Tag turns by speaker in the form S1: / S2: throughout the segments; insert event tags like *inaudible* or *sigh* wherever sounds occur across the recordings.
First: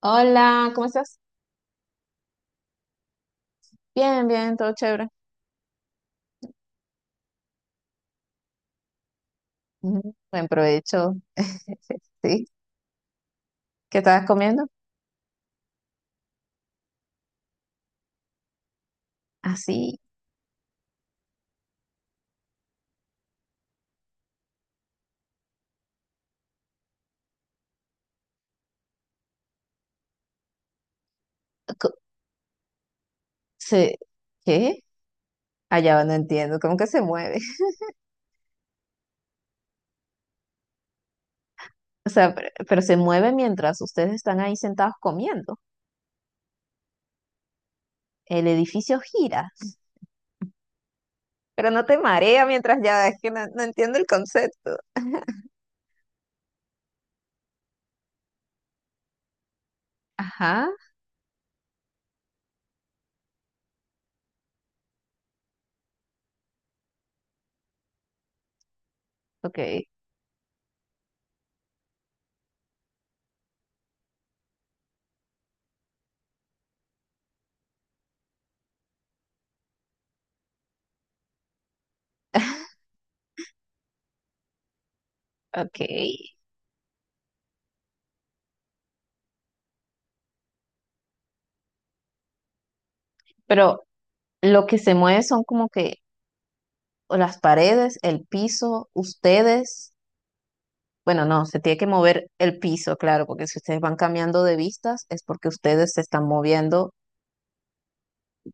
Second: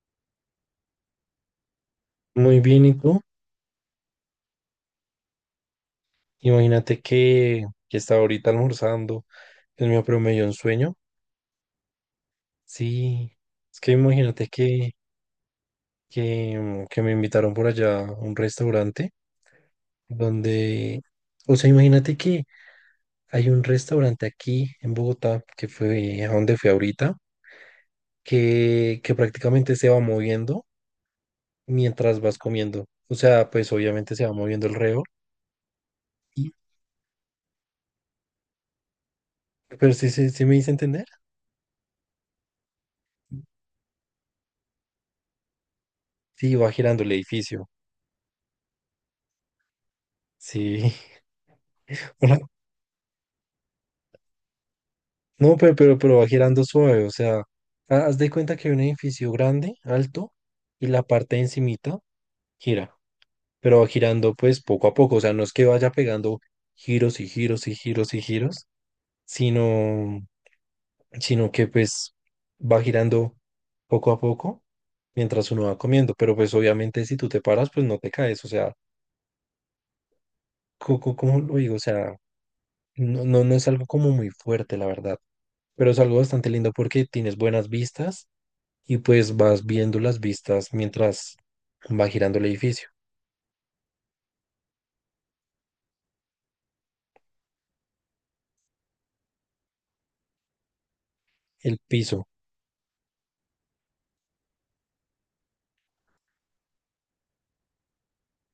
S1: Hola, ¿cómo estás?
S2: Muy bien, ¿y tú?
S1: Bien, bien, todo chévere.
S2: Imagínate que estaba ahorita almorzando, el mío
S1: Ujú,
S2: pero me dio
S1: buen
S2: un sueño.
S1: provecho. *laughs* Sí,
S2: Sí, es que
S1: ¿qué estabas
S2: imagínate
S1: comiendo?
S2: que que me invitaron por allá a un restaurante
S1: Así,
S2: donde, o sea, imagínate que hay un restaurante aquí en Bogotá, que fue a donde fui ahorita, que prácticamente se va moviendo mientras vas comiendo. O sea, pues
S1: se,
S2: obviamente se va moviendo
S1: ¿qué?
S2: alrededor,
S1: Allá va, no
S2: y-
S1: entiendo, ¿cómo que se mueve? *laughs*
S2: pero sí, sí, sí me hice entender.
S1: O sea, pero se mueve mientras ustedes están ahí sentados comiendo.
S2: Sí, va girando el edificio.
S1: El edificio gira,
S2: Sí.
S1: pero no te
S2: *laughs* Ajá.
S1: marea mientras ya, es que no, no entiendo el concepto.
S2: No, pero va girando suave, o sea, haz de cuenta que hay un edificio grande, alto,
S1: Ajá,
S2: y la parte de encimita gira, pero va girando pues poco a poco, o sea, no es que vaya pegando giros y giros y giros y giros,
S1: ok,
S2: sino, sino que pues va girando poco a poco mientras uno va comiendo, pero pues obviamente si tú te paras, pues no te caes, o sea, ¿cómo lo digo? O sea, no es algo como muy fuerte, la verdad,
S1: ok.
S2: pero es algo bastante lindo porque tienes buenas vistas y pues vas viendo las vistas mientras va girando el edificio,
S1: Pero lo que se mueve son como que o las paredes, el piso, ustedes. Bueno, no, se tiene
S2: el
S1: que mover
S2: piso.
S1: el piso, claro, porque si ustedes van cambiando de vistas es porque ustedes se están moviendo.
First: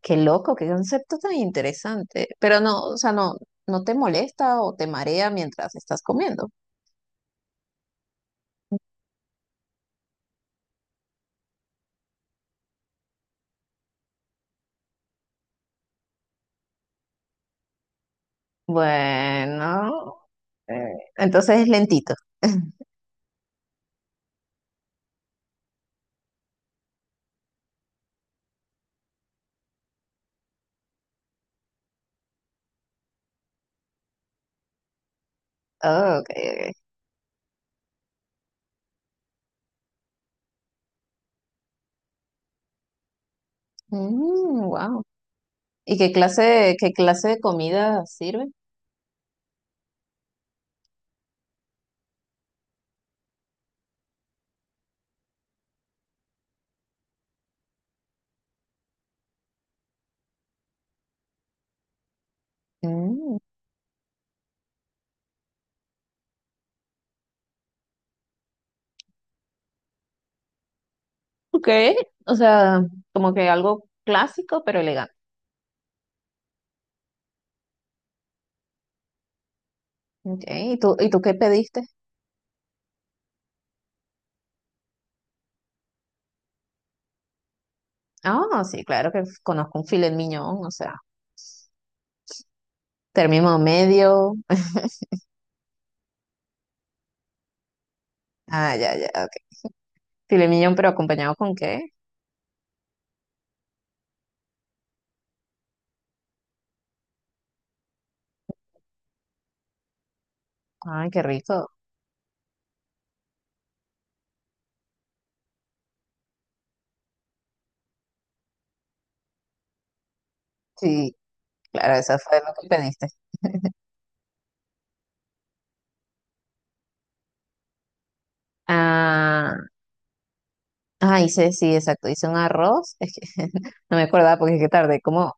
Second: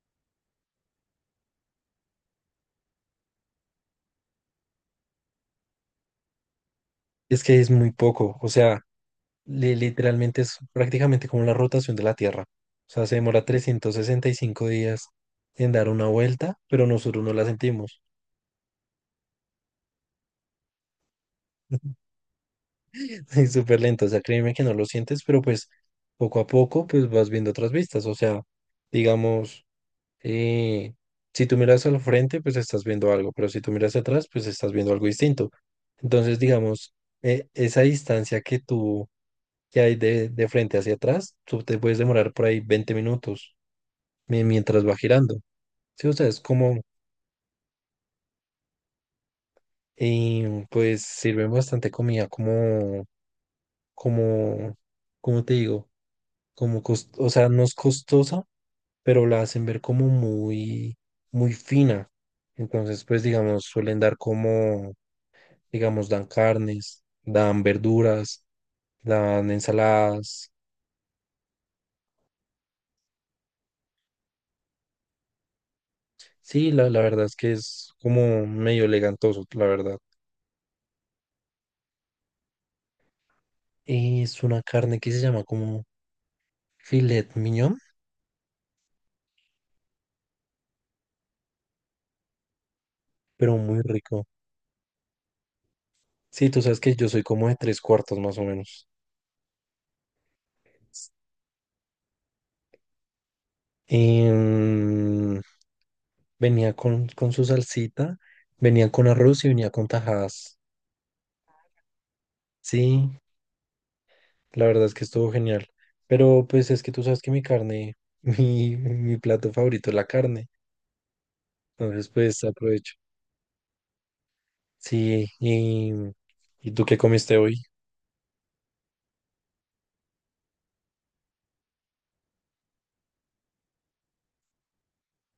S1: Qué loco, qué concepto tan interesante. Pero no, o sea, no, no te molesta o te marea mientras estás comiendo.
S2: Es que es muy poco, o sea, literalmente es prácticamente como la rotación de la Tierra. O sea, se demora 365 días en dar una vuelta, pero nosotros no la sentimos.
S1: Bueno, eh, entonces es
S2: *laughs*
S1: lentito.
S2: Es súper lento, o sea, créeme que no lo sientes, pero pues poco a poco pues vas viendo otras vistas, o sea, digamos... eh, si tú miras al frente, pues estás viendo algo, pero si tú miras atrás, pues estás viendo algo distinto.
S1: Ah, ok,
S2: Entonces,
S1: ok.
S2: digamos, esa distancia que hay de frente hacia atrás, tú te puedes demorar por ahí 20 minutos mientras va
S1: Wow.
S2: girando.
S1: ¿Y
S2: Sí, o sea, es como,
S1: qué clase de comida sirve?
S2: pues sirven bastante comida como, como te digo, o sea, no es costosa, pero la hacen ver como muy fina. Entonces, pues
S1: Mm,
S2: digamos, suelen dar como digamos, dan carnes, dan verduras, dan ensaladas.
S1: ok, o sea, como que algo clásico pero elegante.
S2: Sí, la verdad es que es como medio elegantoso, la verdad.
S1: Okay. Y tú qué pediste?
S2: Es una carne que se llama como filet mignon,
S1: Ah, no, sí, claro que conozco un filet mignon, o sea,
S2: pero
S1: término
S2: muy rico.
S1: medio.
S2: Sí, tú sabes que yo soy como de tres cuartos más o
S1: Ah,
S2: menos.
S1: ya, ya, ok. Filet mignon, ¿pero acompañado con qué?
S2: Em, Venía con su salsita, venía con arroz y venía con tajadas.
S1: Ay, qué rico.
S2: Sí, la verdad es que estuvo genial. Pero pues es que tú sabes que mi carne, *laughs* mi plato favorito es la carne.
S1: Sí, claro,
S2: Entonces,
S1: eso fue
S2: pues
S1: lo que
S2: aprovecho.
S1: pediste.
S2: Sí, ¿y tú qué comiste hoy?
S1: Ah, sí, exacto, hice un arroz. Es que *laughs* no me acordaba porque es que tardé como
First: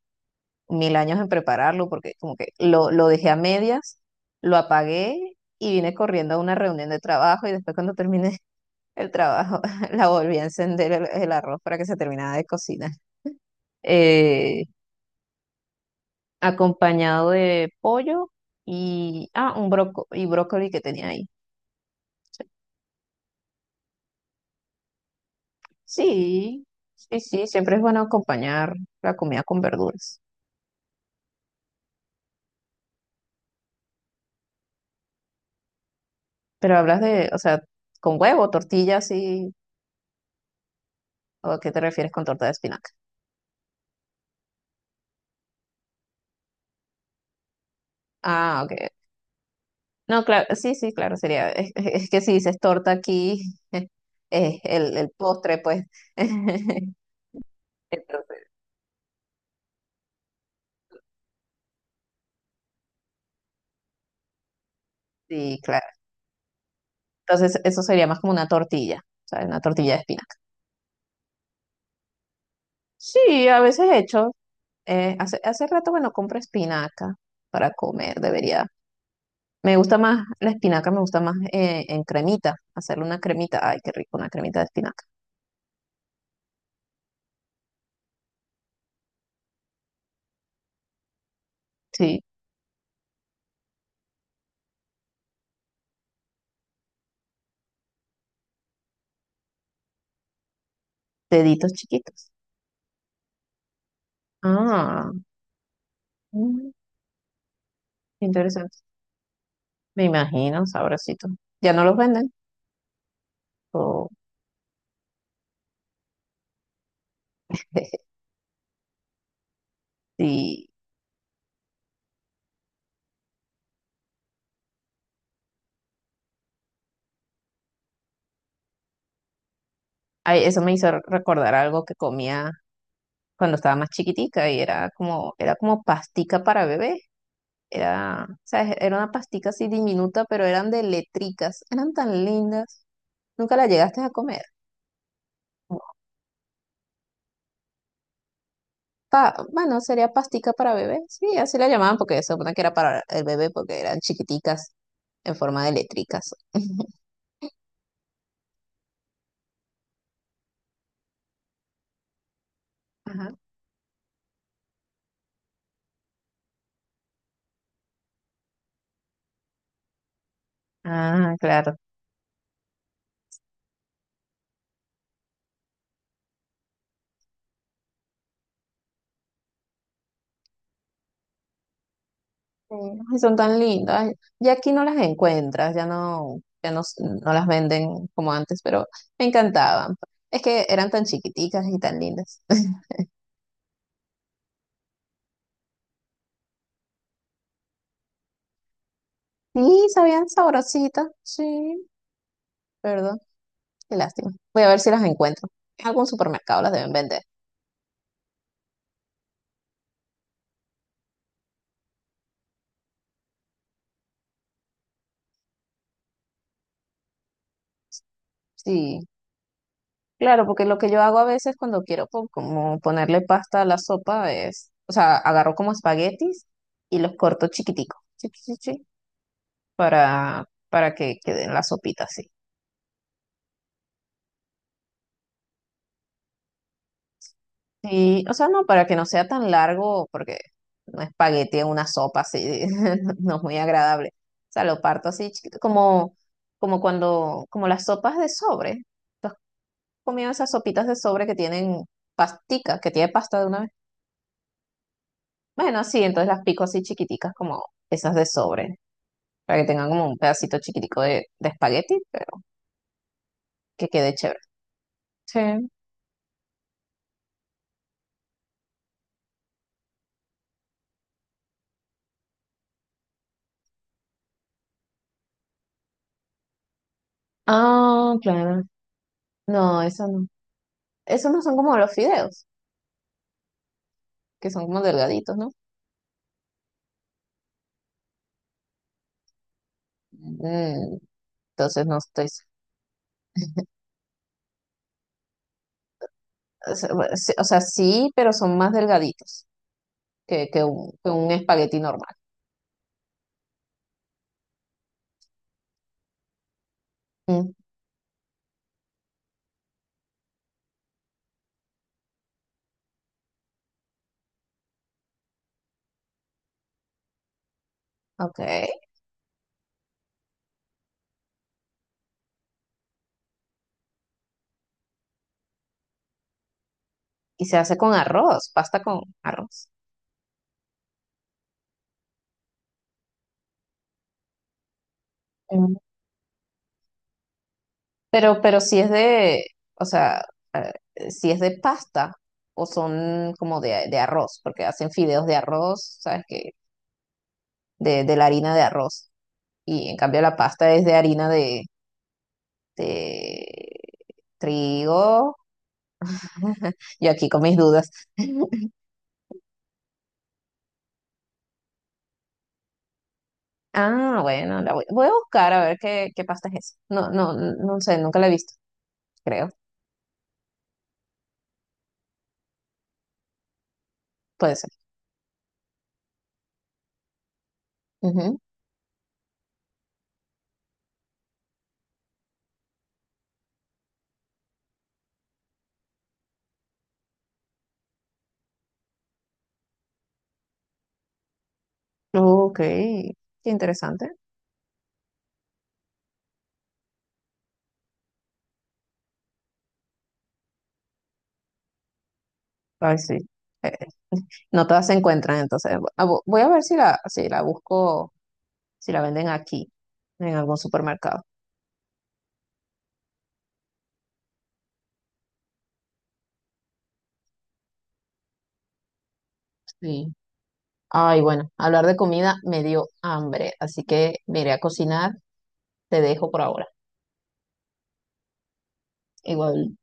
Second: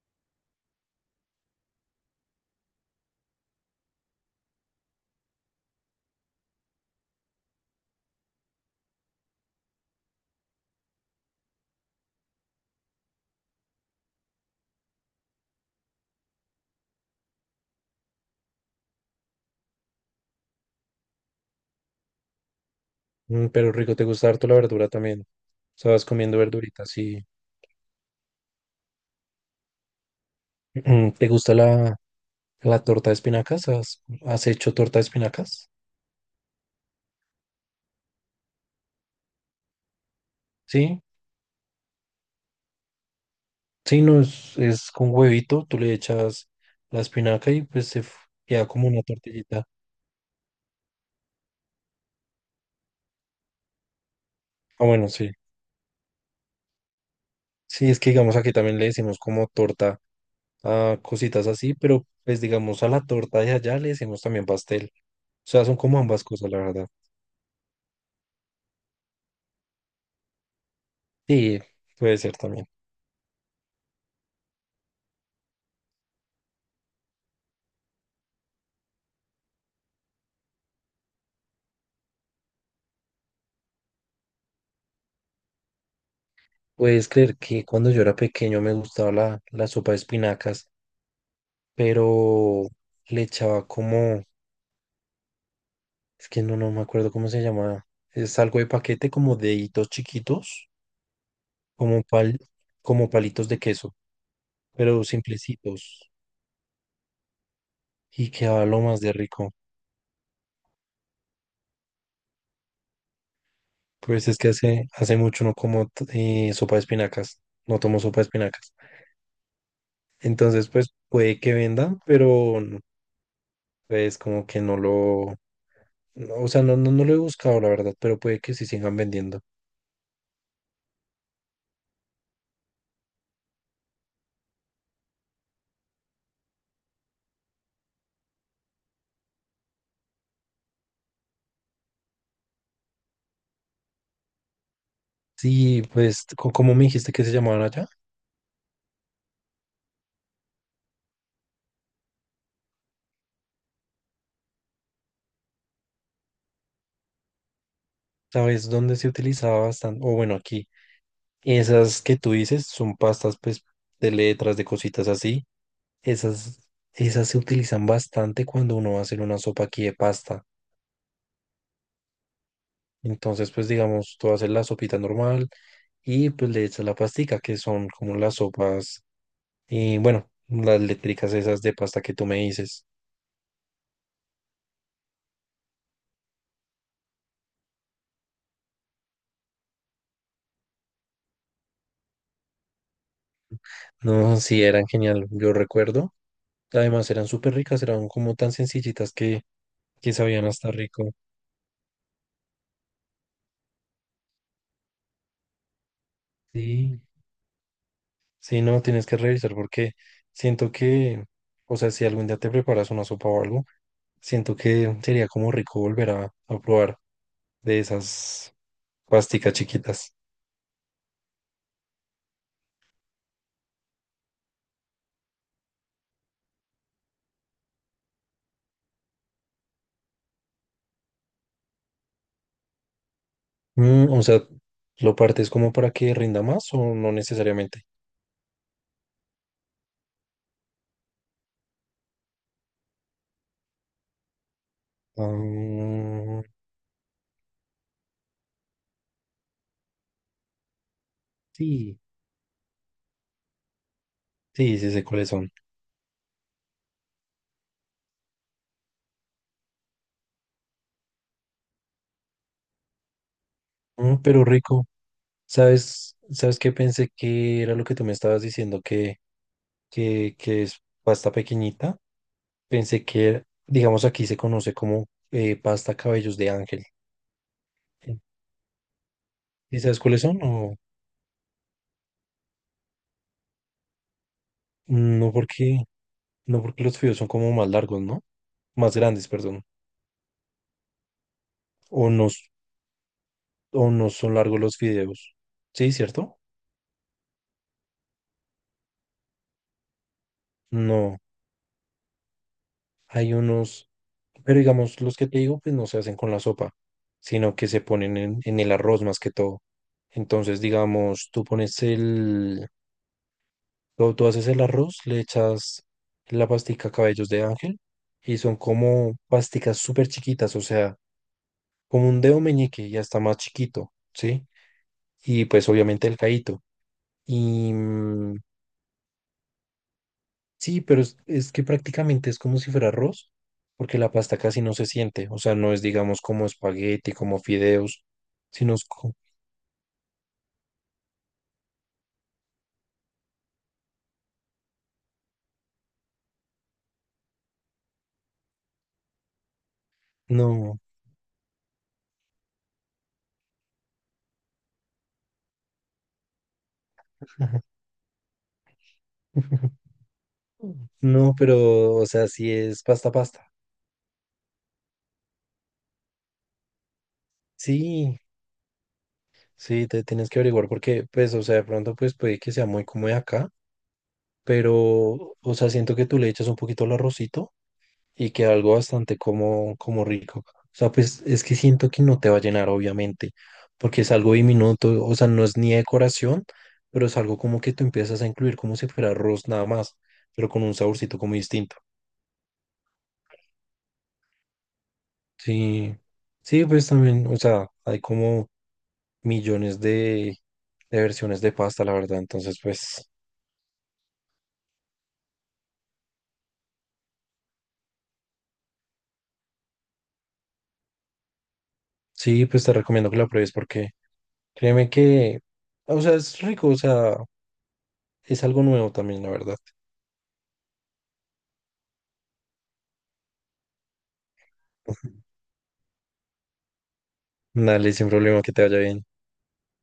S1: mil años en prepararlo, porque como que lo dejé a medias, lo apagué y vine corriendo a una reunión de trabajo y después cuando terminé el trabajo, *laughs* la volví a encender el arroz para que se terminara de cocinar. Eh, Acompañado de pollo y, ah, un broco y brócoli que tenía ahí.
S2: Mm, pero rico, te gusta harto la verdura también. O sea, vas comiendo
S1: Sí,
S2: verduritas,
S1: sí,
S2: sí.
S1: sí, siempre es bueno acompañar la comida con verduras.
S2: Mm, *clears throat* ¿Te gusta la torta de espinacas? ¿Has, has hecho torta de espinacas?
S1: Pero hablas de, o sea, con huevo, tortilla, sí,
S2: Sí,
S1: ¿o a qué te refieres con torta de espinaca?
S2: sí, no, es con huevito, tú le echas la espinaca y pues
S1: Ah,
S2: queda
S1: ok.
S2: como una tortillita.
S1: No, claro, sí, sí, claro, sería, es que si dices torta aquí, *laughs* es
S2: Ah, bueno,
S1: el
S2: sí.
S1: postre, pues. *laughs*
S2: Sí, es que digamos
S1: Entonces,
S2: aquí también le decimos como torta a cositas así, pero pues digamos a la torta de allá le decimos también pastel. O
S1: sí,
S2: sea, son
S1: claro.
S2: como ambas cosas, la verdad.
S1: Entonces, eso sería más como una tortilla, ¿sabes? Una tortilla de espinaca.
S2: Sí, puede ser también.
S1: Sí, a veces he hecho. Hace rato, bueno, compro espinaca para comer, debería. Me gusta más, la espinaca me gusta más en cremita, hacerle una cremita. Ay, qué rico, una cremita de espinaca.
S2: ¿Puedes creer que cuando yo era pequeño me gustaba la sopa de espinacas,
S1: Sí,
S2: pero le echaba como, es que no me acuerdo cómo se llamaba, es algo de paquete como deditos chiquitos,
S1: deditos
S2: como
S1: chiquitos.
S2: pal, como palitos de queso, pero
S1: Ah,
S2: simplecitos,
S1: mm,
S2: y quedaba
S1: interesante.
S2: lo más de rico.
S1: Me imagino, sabrosito. ¿Ya no los venden? O
S2: Pues es que hace mucho no como t- sopa de espinacas, no tomo
S1: *laughs*
S2: sopa de espinacas. Entonces,
S1: sí.
S2: pues puede que venda, pero pues como que no lo... No, o sea, no lo he buscado, la verdad, pero puede que sí sigan vendiendo.
S1: Ay, eso me hizo recordar algo que comía cuando estaba más chiquitica y era como pastica para bebé. Era, ¿sabes? Era una pastica así diminuta, pero eran de letricas. Eran tan lindas. Nunca la llegaste a comer.
S2: Sí, pues, como me dijiste que se llamaban allá?
S1: Pa- bueno, sería pastica para bebé. Sí, así la llamaban porque se supone que era para el bebé porque eran chiquiticas en forma de letricas. *laughs*
S2: ¿Sabes dónde se utilizaba bastante? O bueno, aquí. Esas que tú dices son
S1: Ajá.
S2: pastas, pues, de letras, de cositas así. Esas, Esas se utilizan bastante cuando uno va a hacer una sopa aquí de pasta.
S1: Ah, claro.
S2: Entonces, pues, digamos, tú haces la sopita normal y pues le echas la pastica, que son como las sopas, y bueno, las eléctricas esas de pasta que tú me
S1: Sí.
S2: dices.
S1: Ay, son tan lindas. Ya aquí no las encuentras, ya no, ya no, s- no las venden como antes, pero me encantaban. Es que eran tan chiquiticas y tan lindas. *laughs*
S2: No, sí, eran genial, yo recuerdo. Además eran súper ricas, eran como tan sencillitas
S1: Sí,
S2: que
S1: sabían
S2: sabían hasta rico.
S1: sabrositas. Sí, perdón. Qué lástima. Voy a ver si las encuentro. En algún supermercado las deben
S2: Sí.
S1: vender.
S2: Sí, no, tienes que revisar porque siento que, o sea, si algún día te preparas una sopa o algo, siento que sería como rico volver a probar de esas
S1: Sí.
S2: pasticas chiquitas.
S1: Claro, porque lo que yo hago a veces cuando quiero po- como ponerle pasta a la sopa es, o sea, agarro como espaguetis y los corto chiquiticos, chi, chi, chi, chi, para que queden la sopita así.
S2: Mm, o sea, ¿lo partes como para que rinda más o no necesariamente?
S1: Y, o sea, no, para que no sea tan largo, porque un espagueti en una sopa así *laughs* no es muy agradable. O sea, lo parto así chiquito,
S2: Ah,
S1: como cuando, como las sopas de sobre. ¿Tú has comido esas sopitas de sobre que tienen
S2: sí.
S1: pastica, que tiene pasta de una vez?
S2: Sí, sí sé cuáles son.
S1: Bueno, sí, entonces las pico así chiquiticas, como esas de sobre, para que tengan como un pedacito chiquitico de espagueti, pero que quede
S2: Mm,
S1: chévere.
S2: pero rico.
S1: Sí.
S2: ¿Sabes? ¿Sabes qué pensé que era lo que tú me estabas diciendo? Que es pasta pequeñita. Pensé que, digamos, aquí se conoce como pasta cabellos de ángel.
S1: Ah,
S2: Eh,
S1: claro.
S2: ¿Y
S1: No,
S2: sabes
S1: eso
S2: cuáles
S1: no.
S2: son? No,
S1: Esos no son como los fideos, que son como
S2: no
S1: delgaditos, ¿no?
S2: porque, no porque los fideos son como más largos, ¿no? Más grandes, perdón.
S1: Mm, entonces no
S2: O
S1: estoy.
S2: no, s-
S1: S-
S2: o no son largos los fideos. ¿Sí, cierto?
S1: O sea, bueno, sí- o sea, sí, pero son más delgaditos que, que
S2: No,
S1: un espagueti normal.
S2: hay unos, pero digamos, los que te digo, pues no se hacen con la sopa,
S1: Mm,
S2: sino que se ponen en el arroz más que todo. Entonces, digamos, tú pones el, tú haces el arroz, le echas la pastica cabellos de ángel
S1: ok.
S2: y son como pasticas súper chiquitas, o sea, como un dedo meñique y hasta más chiquito, ¿sí? Y pues obviamente el caíto.
S1: Y se
S2: Y
S1: hace con
S2: mm,
S1: arroz, pasta con arroz.
S2: sí, pero es que prácticamente es como si fuera arroz, porque la pasta casi no se siente, o sea, no es digamos como espagueti, como fideos,
S1: Pero
S2: sino
S1: si
S2: es
S1: es
S2: co-
S1: de, o sea, si es de pasta o son como de arroz, porque hacen fideos de arroz, ¿sabes qué? De la harina de arroz. Y en cambio la pasta
S2: No.
S1: es de harina de trigo. *laughs* Yo aquí con mis
S2: *laughs*
S1: dudas. *laughs*
S2: No, pero, o sea, sí es pasta pasta.
S1: Ah, bueno, voy a buscar a ver qué, qué pasta es esa. No, no, no sé, nunca
S2: Sí.
S1: la he visto, creo.
S2: Sí, te tienes que averiguar porque, pues, o sea, de pronto, pues, puede que sea muy como de acá,
S1: Puede ser.
S2: pero, o sea, siento que tú le echas un poquito al arrocito y
S1: Ujú.
S2: queda algo bastante como, como rico. O sea, pues, es que siento que no te va a llenar, obviamente, porque es algo diminuto, o sea, no es ni decoración, pero es algo como que tú empiezas a incluir como si fuera arroz nada más, pero con un saborcito como distinto.
S1: Ok, qué interesante.
S2: Sí, sí, pues también, o sea, hay como millones de versiones de pasta, la verdad, entonces,
S1: Ay,
S2: pues...
S1: sí. No todas se encuentran, entonces ah, vo- voy a ver si la, si la busco, si la venden aquí, en algún supermercado.
S2: Sí, pues te recomiendo que lo pruebes porque créeme que, o sea, es rico, o sea, es algo nuevo también, la verdad.
S1: Sí. Ay, bueno, hablar de comida me dio hambre, así que me iré a cocinar. Te dejo por ahora.
S2: Dale, sin problema, que te vaya bien.
S1: Igual.